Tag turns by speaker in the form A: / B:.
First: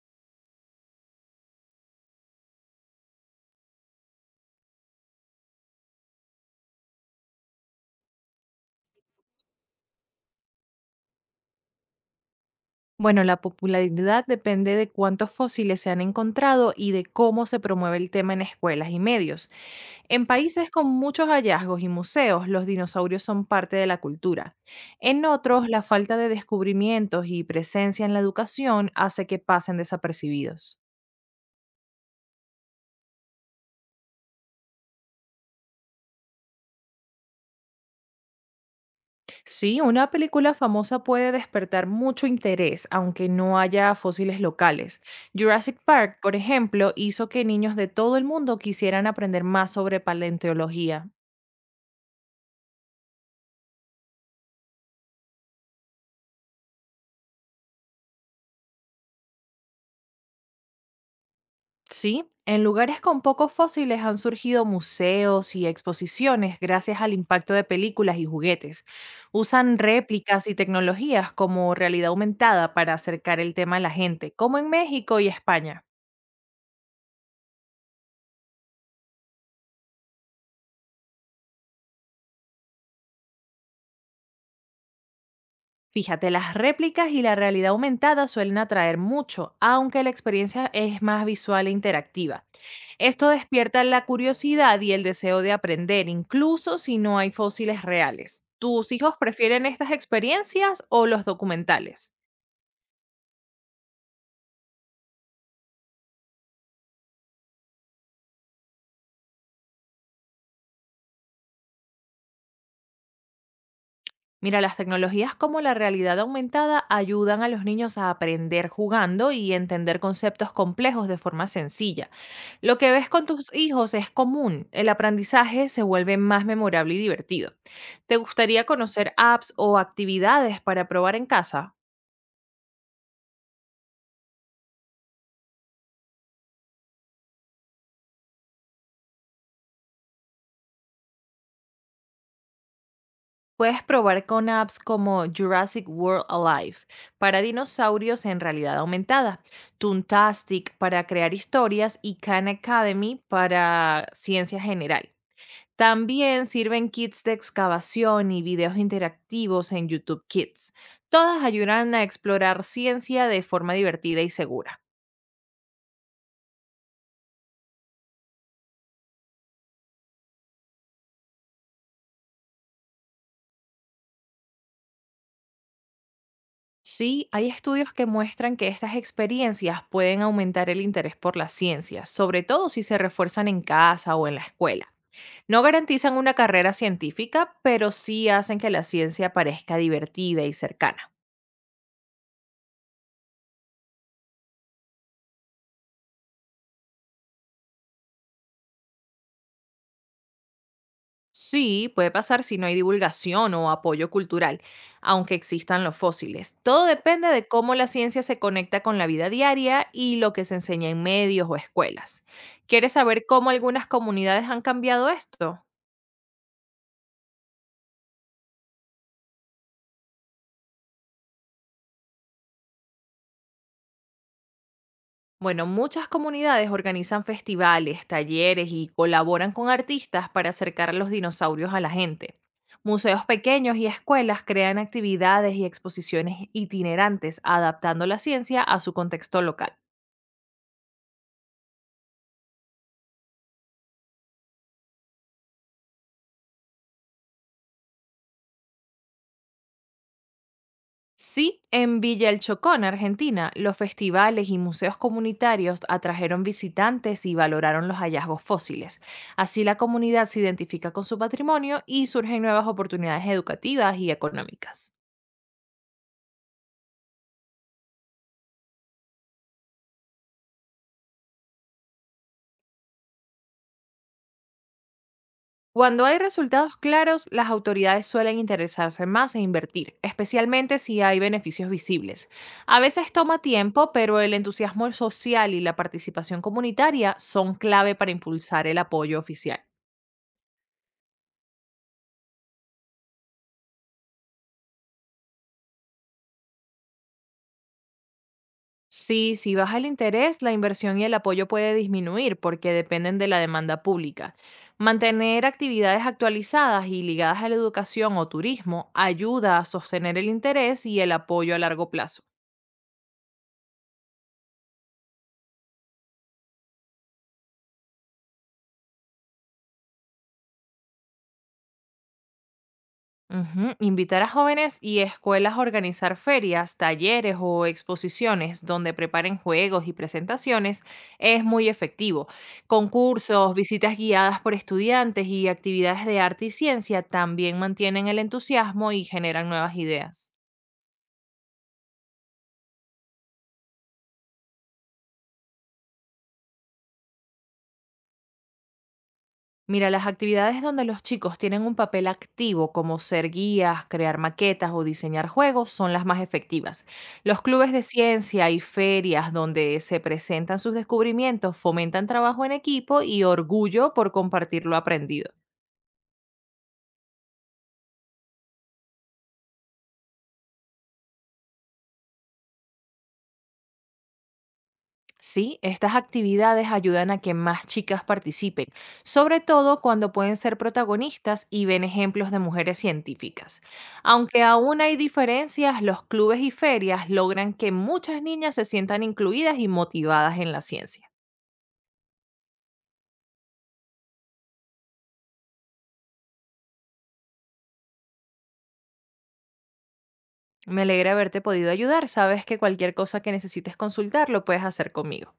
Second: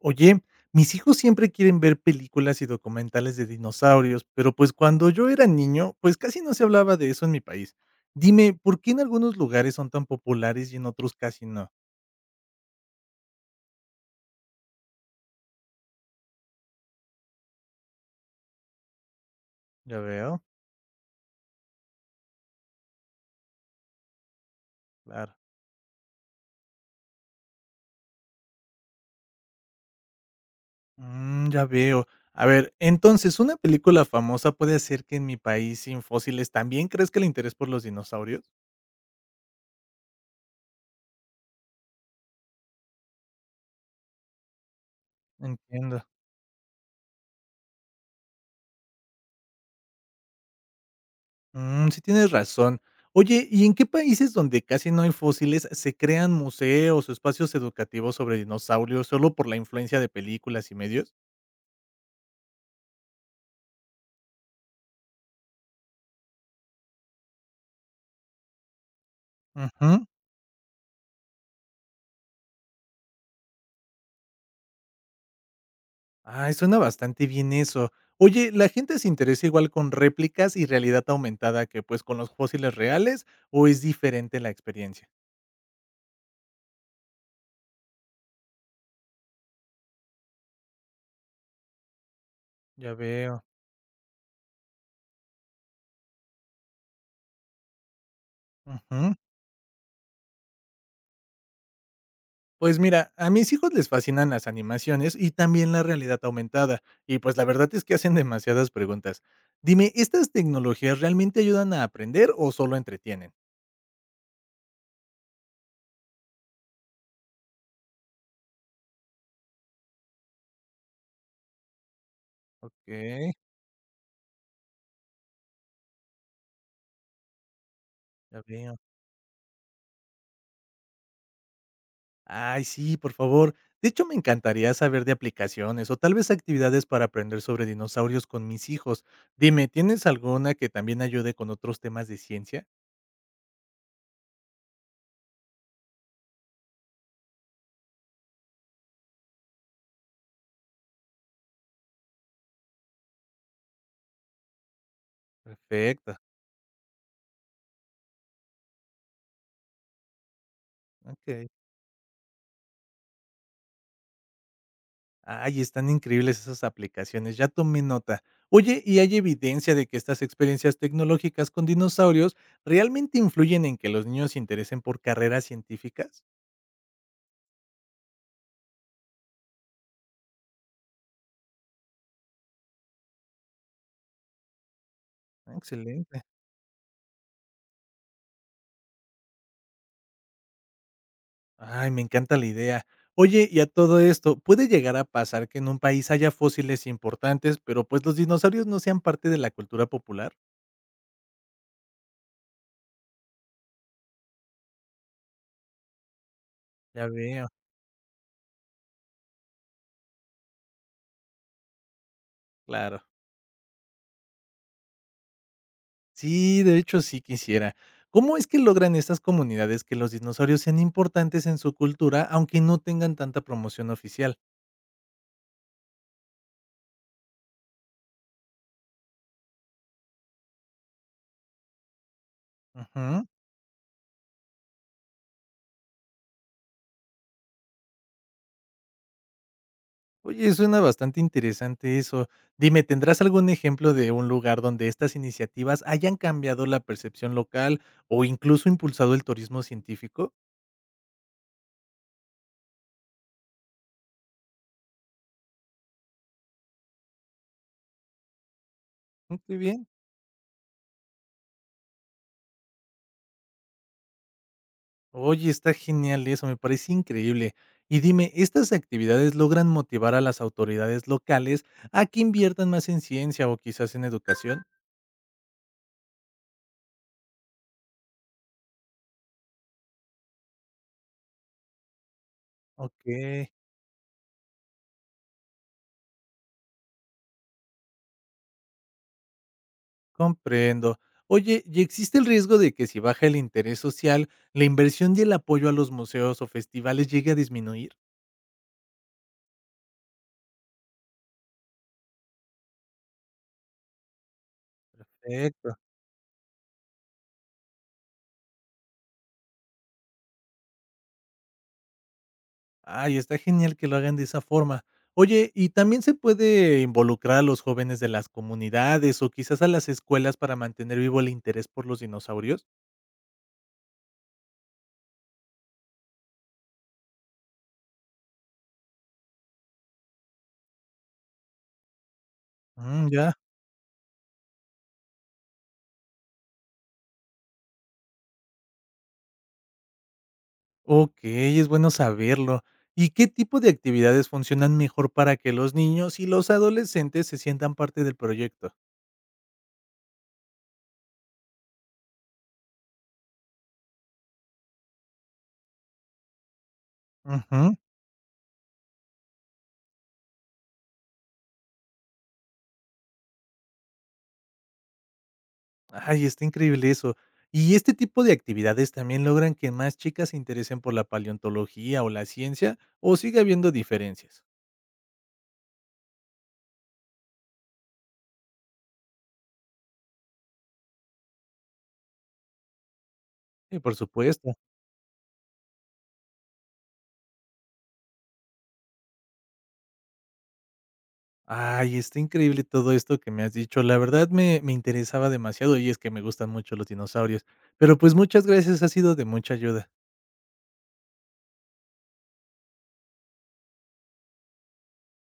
A: Oye, mis hijos siempre quieren ver películas y documentales de dinosaurios, pero pues cuando yo era niño, pues casi no se hablaba de eso en mi país. Dime, ¿por qué en algunos lugares son tan populares y en otros casi no?
B: Bueno, la popularidad depende de cuántos fósiles se han encontrado y de cómo se promueve el tema en escuelas y medios.
A: Ya
B: En
A: veo,
B: países con muchos hallazgos y museos, los dinosaurios son parte de la cultura. En
A: claro.
B: otros, la falta de descubrimientos y presencia en la educación hace que pasen desapercibidos.
A: Mm, ya veo. A ver, entonces, ¿una película famosa puede hacer que en mi país sin fósiles también crezca el interés por los dinosaurios?
B: Sí, una película famosa puede despertar mucho interés, aunque no haya fósiles locales. Jurassic
A: Entiendo.
B: Park, por ejemplo, hizo que niños de todo el mundo quisieran aprender más sobre paleontología.
A: Mm, sí tienes razón. Oye, ¿y en qué países donde casi no hay fósiles se crean museos o espacios educativos sobre dinosaurios solo por la influencia de películas y medios?
B: Sí, en lugares con pocos fósiles han surgido museos y exposiciones gracias al impacto de películas y juguetes. Usan
A: Ujú.
B: réplicas y tecnologías como realidad aumentada para acercar el tema a la gente, como en México y España.
A: Ay, suena bastante bien eso. Oye, ¿la gente se interesa igual con réplicas y realidad aumentada que pues con los fósiles reales o es diferente la experiencia?
B: Fíjate, las réplicas y la realidad aumentada suelen atraer mucho, aunque la experiencia es más visual e interactiva.
A: Ya
B: Esto
A: veo.
B: despierta la curiosidad y el deseo de aprender, incluso si no hay fósiles reales. ¿Tus
A: Ujú.
B: hijos prefieren estas experiencias o los documentales?
A: Pues mira, a mis hijos les fascinan las animaciones y también la realidad aumentada, y pues la verdad es que hacen demasiadas preguntas. Dime, ¿estas tecnologías realmente ayudan a aprender o solo entretienen?
B: Mira, las tecnologías como la realidad aumentada ayudan a los niños a aprender jugando y entender conceptos complejos de forma sencilla. Lo
A: Ok,
B: que ves con tus hijos es común. El aprendizaje se vuelve más memorable y divertido. ¿Te
A: ya
B: gustaría
A: veo.
B: conocer apps o actividades para probar en casa?
A: Ay, sí, por favor. De hecho, me encantaría saber de aplicaciones o tal vez actividades para aprender sobre dinosaurios con mis hijos. Dime, ¿tienes alguna que también ayude con otros temas de ciencia?
B: Puedes probar con apps como Jurassic World Alive para dinosaurios en realidad aumentada, Toontastic para crear historias y Khan Academy para ciencia general.
A: Perfecto,
B: También sirven kits de excavación y videos interactivos en YouTube Kids. Todas
A: ok.
B: ayudan a explorar ciencia de forma divertida y segura.
A: Ay, están increíbles esas aplicaciones, ya tomé nota. Oye, ¿y hay evidencia de que estas experiencias tecnológicas con dinosaurios realmente influyen en que los niños se interesen por carreras científicas?
B: Sí, hay estudios que muestran que estas experiencias pueden aumentar el interés por la ciencia, sobre todo si se refuerzan en casa o en la escuela.
A: Ah,
B: No garantizan
A: excelente.
B: una carrera científica, pero sí hacen que la ciencia parezca divertida y cercana.
A: Ay, me encanta la idea. Oye, y a todo esto, ¿puede llegar a pasar que en un país haya fósiles importantes, pero pues los dinosaurios no sean parte de la cultura popular?
B: Sí, puede pasar si no hay divulgación o apoyo cultural, aunque existan los fósiles. Todo
A: Ya
B: depende
A: veo,
B: de cómo la ciencia se conecta con la vida diaria y lo que se enseña en medios o escuelas. ¿Quieres
A: claro.
B: saber cómo algunas comunidades han cambiado esto?
A: Sí, de hecho sí quisiera. ¿Cómo es que logran estas comunidades que los dinosaurios sean importantes en su cultura, aunque no tengan tanta promoción oficial?
B: Bueno, muchas comunidades organizan festivales, talleres y colaboran con artistas para acercar a los dinosaurios a la gente. Museos
A: Ujú.
B: pequeños y escuelas crean actividades y exposiciones itinerantes adaptando la ciencia a su contexto local.
A: Oye, suena bastante interesante eso. Dime, ¿tendrás algún ejemplo de un lugar donde estas iniciativas hayan cambiado la percepción local o incluso impulsado el turismo científico?
B: Sí, en Villa El Chocón, Argentina, los festivales y museos comunitarios atrajeron visitantes y valoraron los hallazgos fósiles.
A: Mm, qué
B: Así la
A: bien.
B: comunidad se identifica con su patrimonio y surgen nuevas oportunidades educativas y económicas.
A: Oye, está genial eso, me parece increíble. Y dime, ¿estas actividades logran motivar a las autoridades locales a que inviertan más en ciencia o quizás en educación?
B: Cuando hay resultados claros, las autoridades suelen interesarse más e invertir, especialmente si hay beneficios visibles. A veces toma
A: Okey,
B: tiempo, pero el entusiasmo social y la participación comunitaria son clave para impulsar el apoyo oficial.
A: comprendo. Oye, ¿y existe el riesgo de que si baja el interés social, la inversión y el apoyo a los museos o festivales llegue a disminuir?
B: Sí, si baja el interés, la inversión y el apoyo puede disminuir porque dependen de la demanda pública. Mantener
A: Perfecto.
B: actividades actualizadas y ligadas a la educación o turismo ayuda a sostener el interés y el apoyo a largo plazo.
A: Ay, está genial que lo hagan de esa forma. Oye, ¿y también se puede involucrar a los jóvenes de las comunidades o quizás a las escuelas para mantener vivo el interés por los dinosaurios?
B: Ujú. Invitar a jóvenes y escuelas a organizar ferias, talleres o exposiciones donde preparen juegos y presentaciones es muy efectivo.
A: Mm, ya.
B: Concursos, visitas guiadas por estudiantes y actividades de arte y ciencia también mantienen el entusiasmo y generan nuevas ideas.
A: Okey, es bueno saberlo. ¿Y qué tipo de actividades funcionan mejor para que los niños y los adolescentes se sientan parte del proyecto?
B: Mira, las actividades donde los chicos tienen un papel activo, como ser guías, crear maquetas o diseñar juegos, son las más efectivas. Los clubes
A: Ujú.
B: de ciencia y ferias donde se presentan sus descubrimientos fomentan trabajo en equipo y orgullo por compartir lo aprendido.
A: Ay, está increíble eso. ¿Y este tipo de actividades también logran que más chicas se interesen por la paleontología o la ciencia o sigue habiendo diferencias?
B: Sí, estas actividades ayudan a que más chicas participen, sobre todo cuando pueden ser protagonistas y ven ejemplos de mujeres científicas.
A: Sí, por
B: Aunque
A: supuesto.
B: aún hay diferencias, los clubes y ferias logran que muchas niñas se sientan incluidas y motivadas en la ciencia.
A: Ay, está increíble todo esto que me has dicho. La verdad me interesaba demasiado y es que me gustan mucho los dinosaurios. Pero pues muchas gracias, ha sido de mucha ayuda.
B: Me alegra haberte podido ayudar. Sabes que cualquier cosa que necesites consultar lo puedes hacer conmigo.